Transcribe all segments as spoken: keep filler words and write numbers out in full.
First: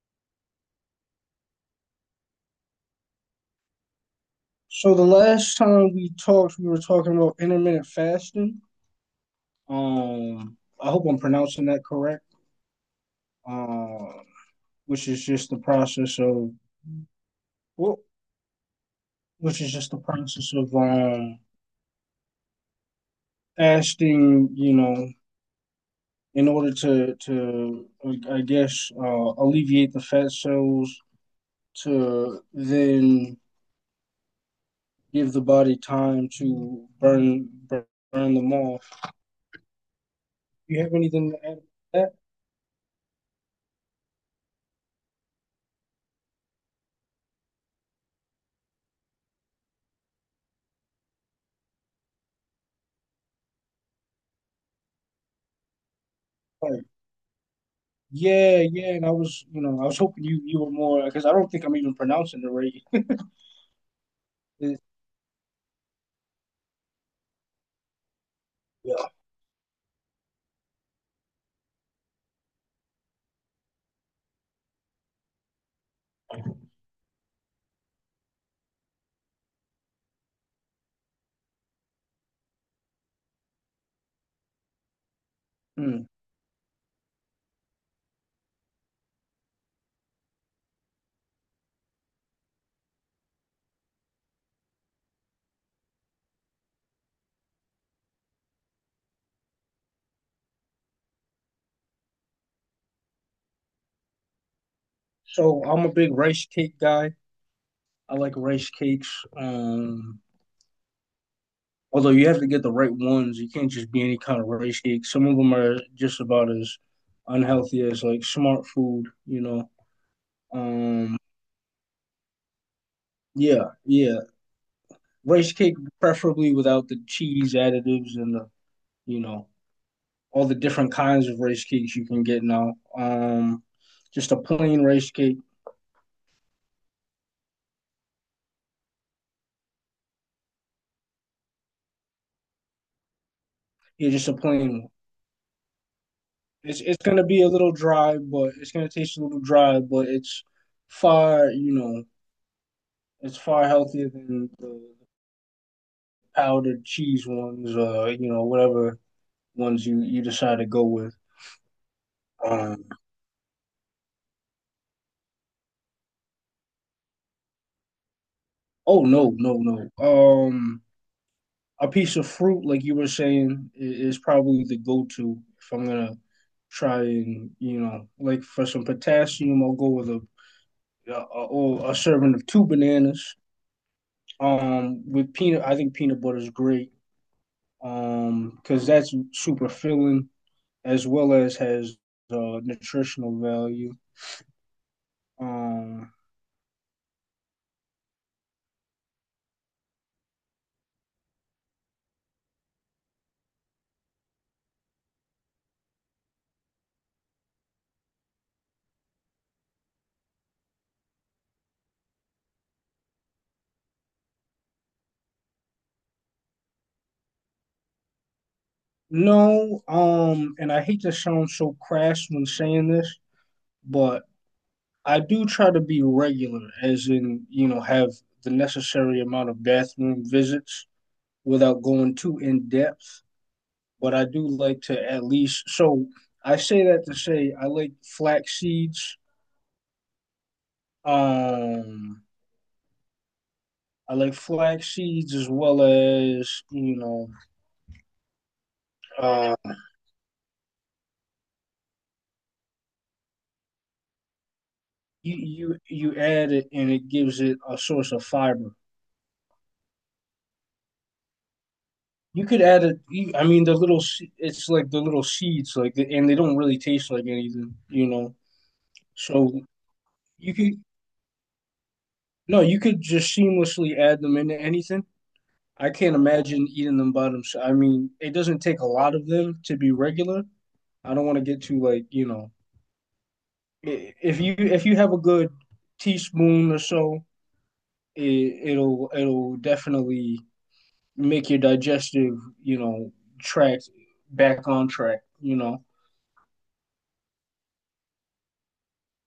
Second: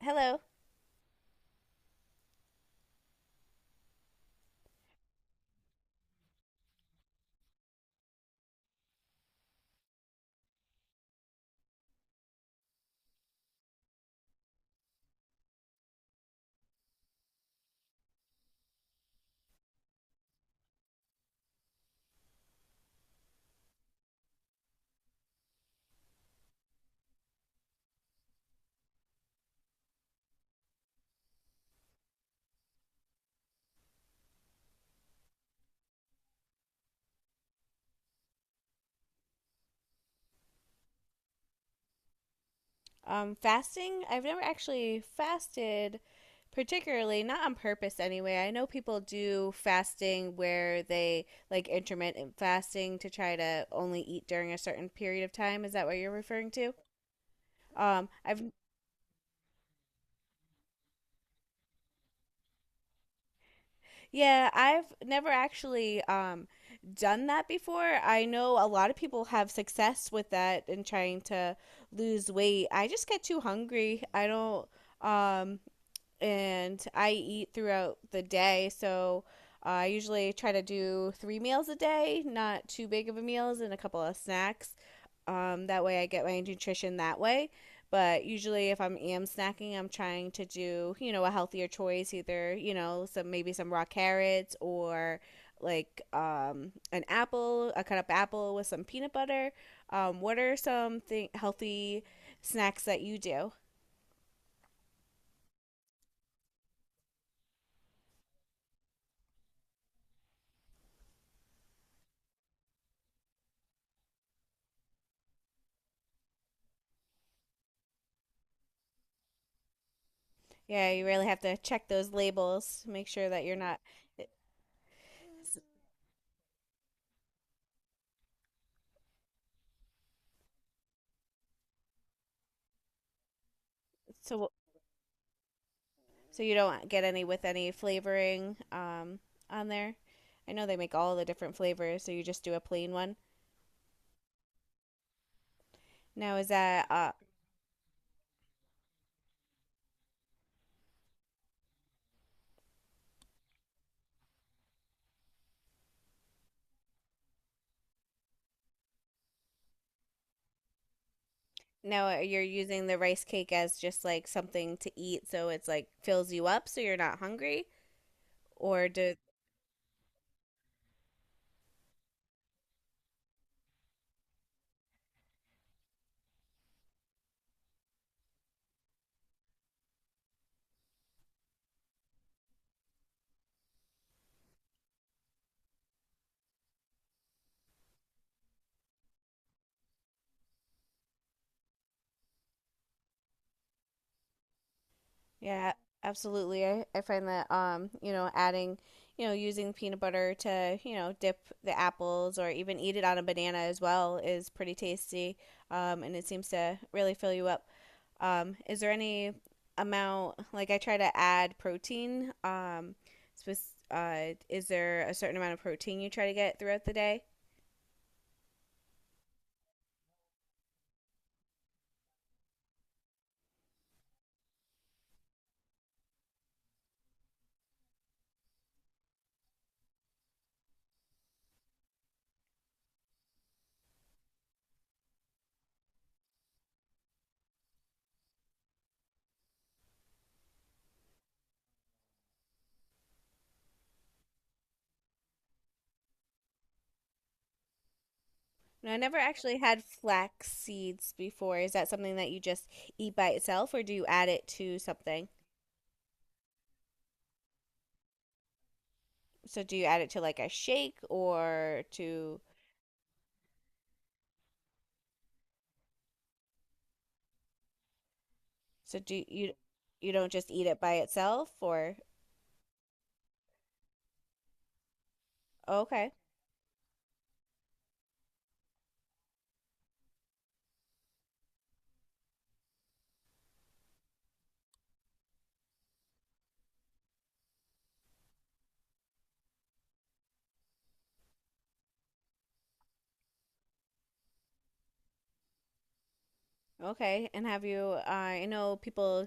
Hello. So the last time we talked, we were talking about intermittent fasting. Um, I hope I'm pronouncing that correct. Um, which is just the process of well, which is just the process of um fasting. You know, in order to to I guess uh, alleviate the fat cells to then give the body time to burn burn them off. Do you have anything to add to that? Um, fasting? I've never actually fasted particularly, not on purpose anyway. I know people do fasting where they like intermittent fasting to try to only eat during a certain period of time. Is that what you're referring to? Like, Um, I've Yeah, yeah, and I was, you know, I was hoping you you were more because I don't think I'm even pronouncing it right. Yeah, I've never actually um done that before. I know a lot of Yeah. people have success with that in trying to lose weight. I just get too hungry. I don't um and I eat throughout the day. So uh, I usually try to do three meals a day, not too big of a meals, and a couple of snacks. Um, that way, Mm. I get my nutrition that way. But usually, if I'm snacking, I'm trying to do you know a healthier choice, either you know some maybe some raw carrots or like um, an apple, a cut up apple with some peanut butter. Um, what are some th- healthy snacks that you do? So I'm a big rice cake guy. I like rice cakes. Um, although you have to get the right ones. You can't just be any kind of rice cake. Some of them are just about as unhealthy as like smart food, you know. Yeah, you Um, really have to check those labels, make sure that you're yeah, not yeah. eh, Rice cake preferably without the cheese additives and the, you know, all the different kinds of rice cakes you can get now. Um, just a so plain rice cake. so you don't get any with any flavoring um on there. I know they make all the different flavors, so you just do a plain one. Yeah, just a plain. One. Now is It's that it's uh gonna be a little dry, but it's gonna taste a little dry, but it's far you know it's far healthier than the powdered cheese ones or you know whatever ones you you decide to go with. now uh, You're Um, using the rice cake as just like something to eat, so it's like fills you up so you're not hungry, or oh, do no no no. Um, A piece of fruit, like you were saying, is probably the go-to if I'm gonna try and you know, like for some potassium, I'll go with a a, a, a serving of two bananas. Um, with peanut, I think peanut butter is great. Um, because that's super filling as well as has uh, nutritional value. Yeah, Um, absolutely. I, I find that um, you know, adding, you know, using peanut butter to, you know, dip the apples or even eat it on a banana as well is pretty tasty. Um, and it seems to really fill you up. Um, is there any amount like I try to add protein? Um, spec- uh, is there a certain amount of protein you try to get throughout the day? no, um, and I hate to sound so crass when saying this, but I do try to be regular, as in, you know, have the necessary amount of bathroom visits without going too in depth. But I do like to at least, so I say that to say I like flax seeds. Um, I like flax seeds as well as, you know, No, I never uh, actually had flax seeds before. Is that something that you just eat by itself or do you add it to something? you, you, you add it and it gives it a source of fiber. So do you add it to like a shake or to You could add it. I mean, the little. It's like the little seeds, like, and they don't really taste like anything, you know. so do So you you don't just You eat it could by itself or no, you could just seamlessly add them into anything. I okay. can't imagine eating them by themselves. I mean, it doesn't take a lot of them to be regular. I don't want to get too like, you know, i- if you if you have a good teaspoon or so, it, it'll it'll definitely make your digestive, you know, track back on track, you know, Okay. And have you uh, I know people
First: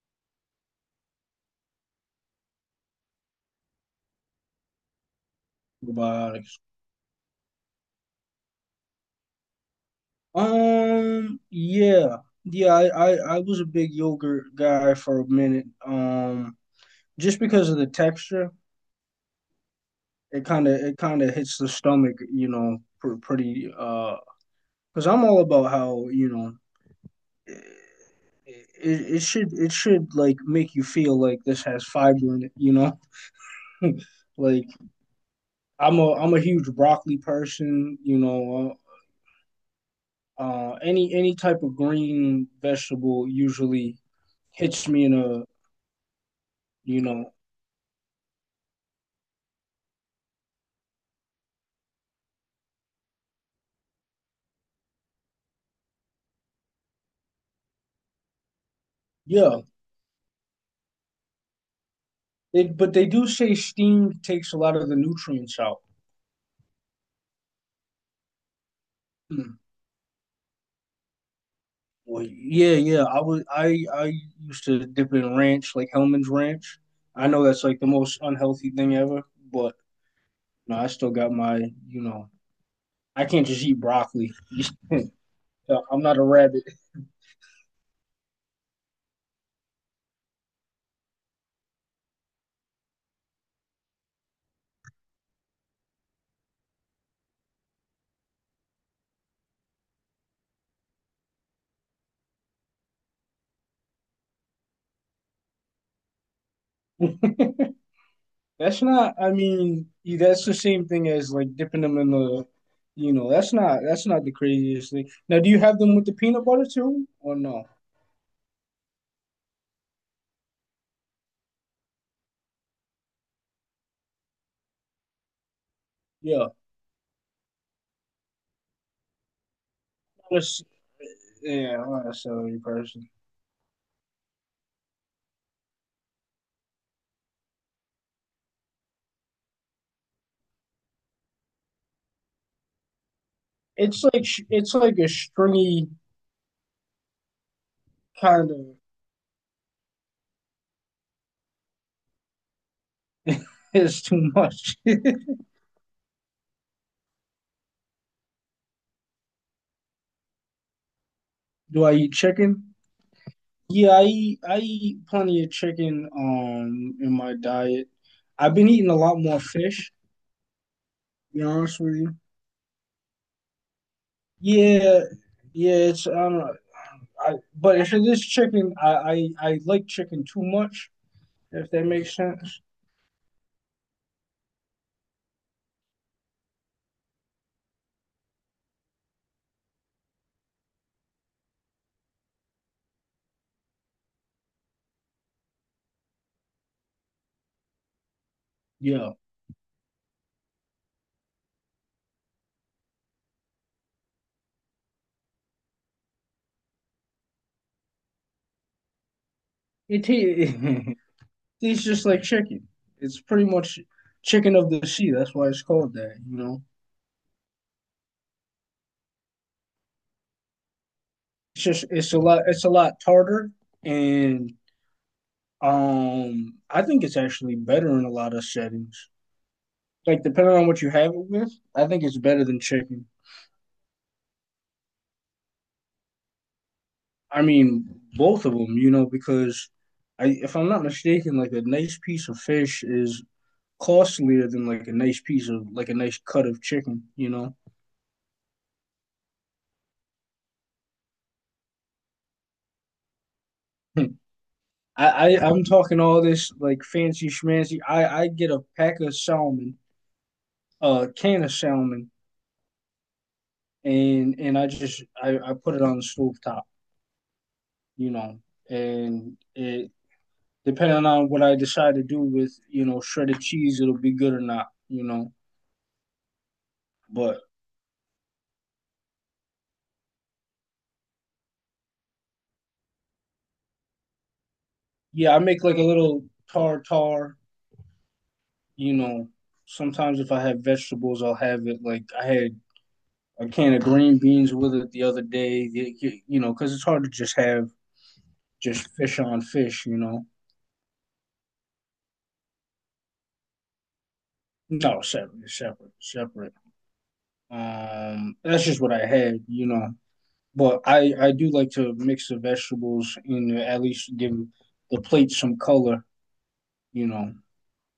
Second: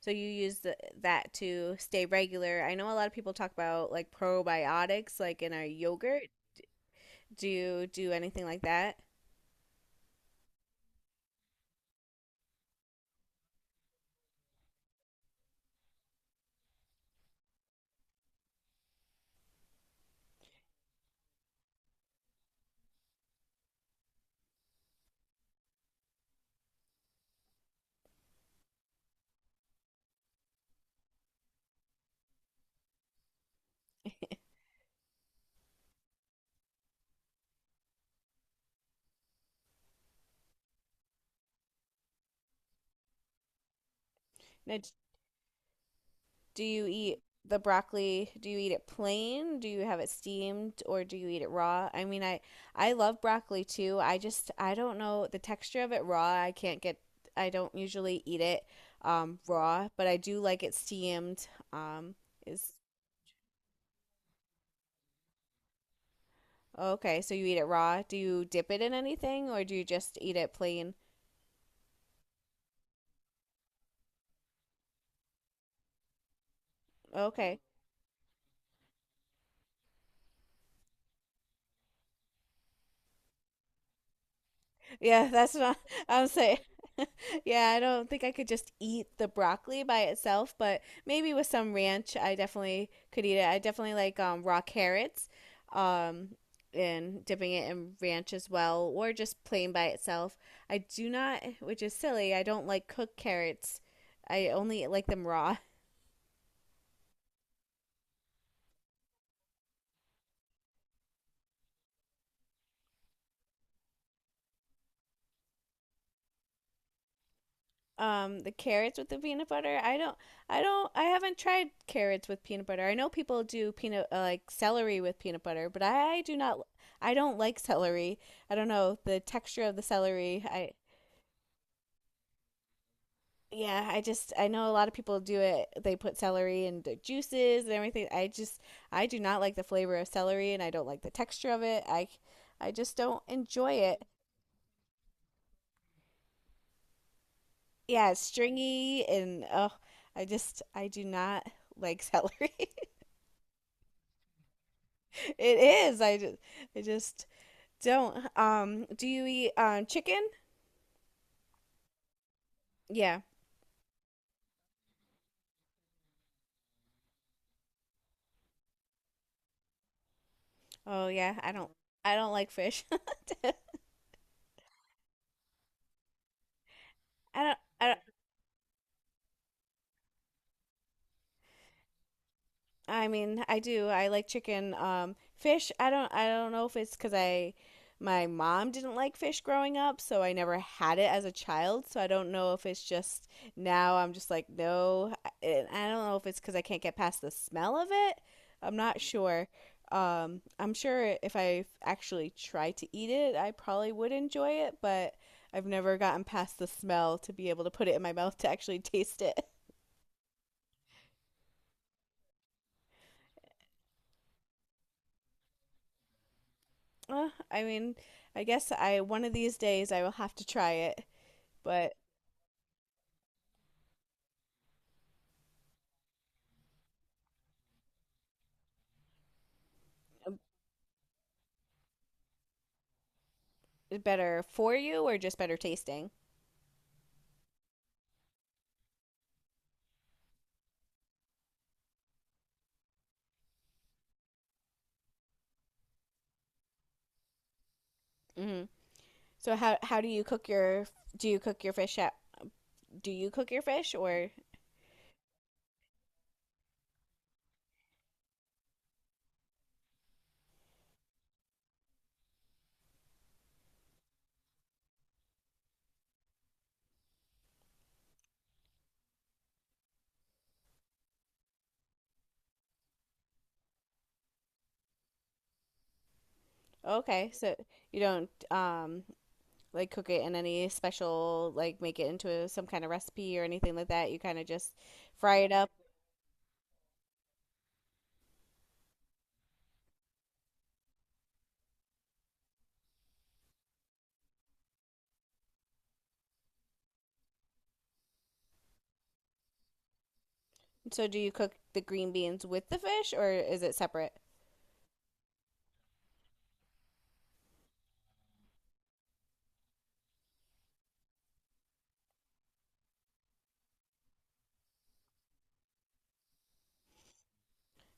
so you use the, that to stay regular. I know a lot of people talk about like probiotics like in our yogurt. Probiotics. Do you do anything like that? Um, yeah. Yeah, I, I I was a big yogurt guy for a minute. Um just because of the texture, it kind of it kind of hits the stomach, you know, pretty. Uh Because I'm all about how you know. It, it, it should it should like make you feel like this has fiber in it, you know. like I'm a I'm a huge broccoli person, you know. Uh, uh, any any type of green vegetable usually No. hits me in a Do you you eat know the broccoli? Do you eat it plain? Do you have it steamed or do you eat it raw? I mean, I I love broccoli too. I just I don't know the texture of it raw. I can't get I don't usually eat it um yeah. raw, but I do like it steamed. Um is It, but they do say steam takes a lot of the nutrients out. Okay, so you eat it raw. Do you dip it in anything Hmm. or do you just eat it plain? Well, yeah, yeah. I was I I used to dip in ranch, like Hellman's Ranch. I know Okay. that's like the most unhealthy thing ever, but no, I still got my, you know, I can't just eat broccoli. Yeah, that's not No, I'm not a I'm saying rabbit. yeah, I don't think I could just eat the broccoli by itself, but maybe with some ranch, I definitely could eat it. I definitely like um, raw carrots um, and dipping it in ranch as well, or just plain by itself. I do not, which is silly, I don't like cooked carrots. I only like them raw. That's not. I mean, yeah, that's the same thing as like dipping them in the, you know, that's not that's not the craziest thing. Now, do you have them with the peanut butter too, or no? Um the carrots with the peanut butter. I don't I don't I haven't tried carrots with peanut butter. I know people do peanut uh, like celery with peanut butter, but I do Yeah, not I don't like celery. I don't know the texture of the celery. That's- I yeah. I'm not a celery person. yeah, I just I know a lot of people do it. They put celery in their juices and everything. I just I do not like the flavor of celery and I don't like the texture of it. I I just don't enjoy It's it. like sh- it's like a stringy Yeah, it's kind of stringy and oh, I just I do not like celery. It's too much. Do It is. I just, I just don't. Um, do you eat um chicken? I eat chicken? Yeah. Yeah, I eat, I eat plenty of chicken um in my diet. I've been eating a lot more fish, Oh to yeah. be I don't. honest with I you. don't like fish. Yeah, yeah, it's I don't know. I, I don't. but if I it is chicken, I, I I like chicken too much, if that makes sense. I mean, I do. I like chicken. Um, fish. I don't. I don't know if it's because I, My mom didn't like fish growing up, so I never had it as a child. So I don't know if it's just now I'm just like no. I, I don't know if it's because I can't get past the smell of it. I'm not Yeah. sure. Um, I'm sure if I actually tried to eat it, I probably would enjoy it, but I've never gotten past the smell to be able to put it in my mouth to actually taste it. It ta- tastes just like chicken. It's pretty much chicken of the sea. That's why it's called that, you know. Uh, I mean, I guess I one of these days I will have to try it, It's just but it's a lot it's a lot tartar and Um, I think it's actually better in a lot of settings. Like depending on what you have it with, I think it's better than chicken. better for you or just better tasting. I mean, both of them, you know, because I, if I'm not mistaken, like a nice piece of fish is costlier than like a nice piece of like a nice cut of chicken, you know. Hmm. So how how do you cook your do you cook your fish at do you cook your fish I, or I I'm talking all this like fancy schmancy. I I get a pack of salmon, a can of salmon, and and I just I I put it on the stove top, you know, and it depending on what I decide to do with, you know, shredded cheese, it'll be good or not, you know. okay, But so you don't um like cook it in any special like make it into some kind of recipe or anything like that. You kind of just yeah, fry I it make up. like a little tartar, you know. Sometimes if I have vegetables, I'll have it. Like I had a can of green beans with it the other day, you know, because it's hard to just have just fish on fish, you know. So do you cook the green beans with the fish or is it separate? No, separate, separate, separate. Um, that's just what I had, you know. But I I do like to mix the vegetables and at least give the plate some color, you know.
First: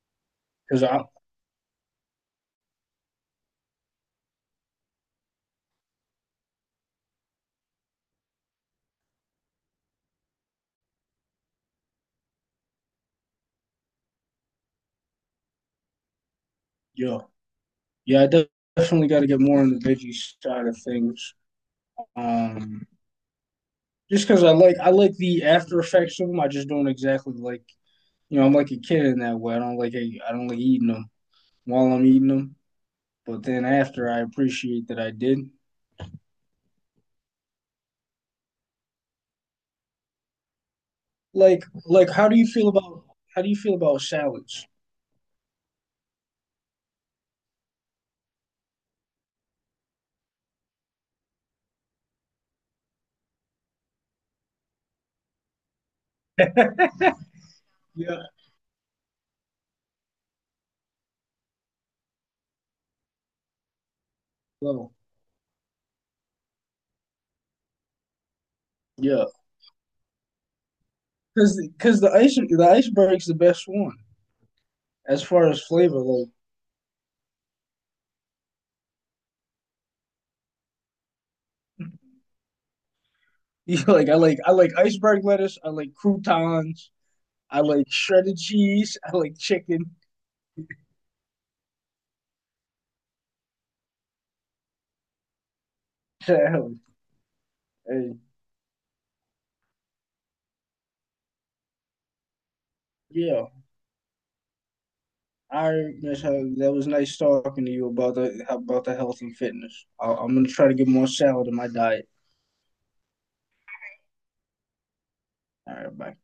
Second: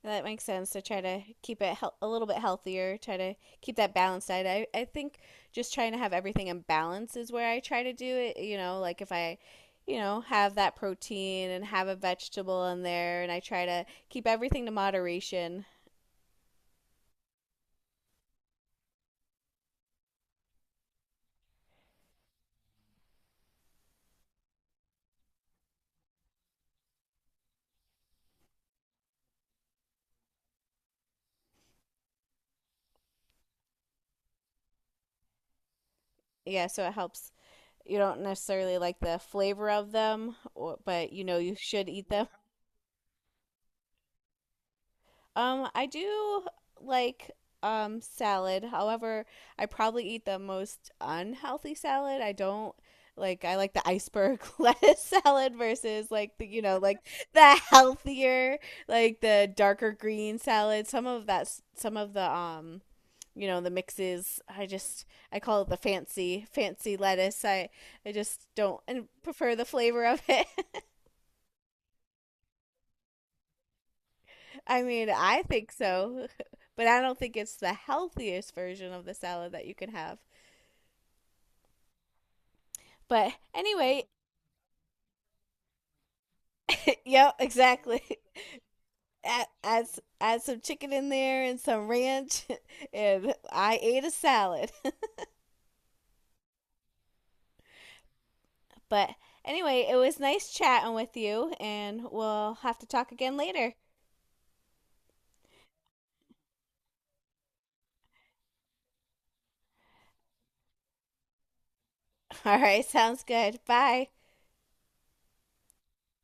That makes sense to Because try I, to keep it hel- a little bit healthier, try to keep that balance diet. I, I think just trying to have everything in balance is where I try to do it. You know, like if I, you know, have that protein and have a vegetable in there, and I try to keep everything to moderation. yeah, yeah, I definitely got to get more on the veggie side of things. Um, just because I like, I like the after effects of them. I just don't exactly like, you know, I'm like a kid in that way. I don't like, I don't like eating them while I'm eating them. But then after, I appreciate that I did. Yeah, so it helps. You don't necessarily like the flavor of them, or, but you know you Like, should eat like, them. how do you feel about how do you feel about salads? Um, I do like um salad. However, I probably eat the most unhealthy salad. I don't like I like the iceberg lettuce salad versus like the you know like the Yeah, healthier like the darker green salad. Some of that s- some of the um you know the mixes I well, just I call it the fancy fancy lettuce. I I just don't and yeah, prefer the flavor of it. because because the ice the iceberg's the best one I mean, as I far as think flavor. so, Like, but I don't think it's the healthiest version of the salad that you can have. But you anyway, like I like I like iceberg lettuce. I like croutons. yep, I like exactly. shredded cheese. I like Add, add, chicken. S- add some chicken in there and some ranch, and I ate a salad. and But anyway, it was nice chatting with you, and we'll have to talk again yeah, later. I miss how that was nice talking to you about the about the health and fitness. I, I'm gonna try to get more salad in my diet. All right, sounds good. Bye. All right, bye.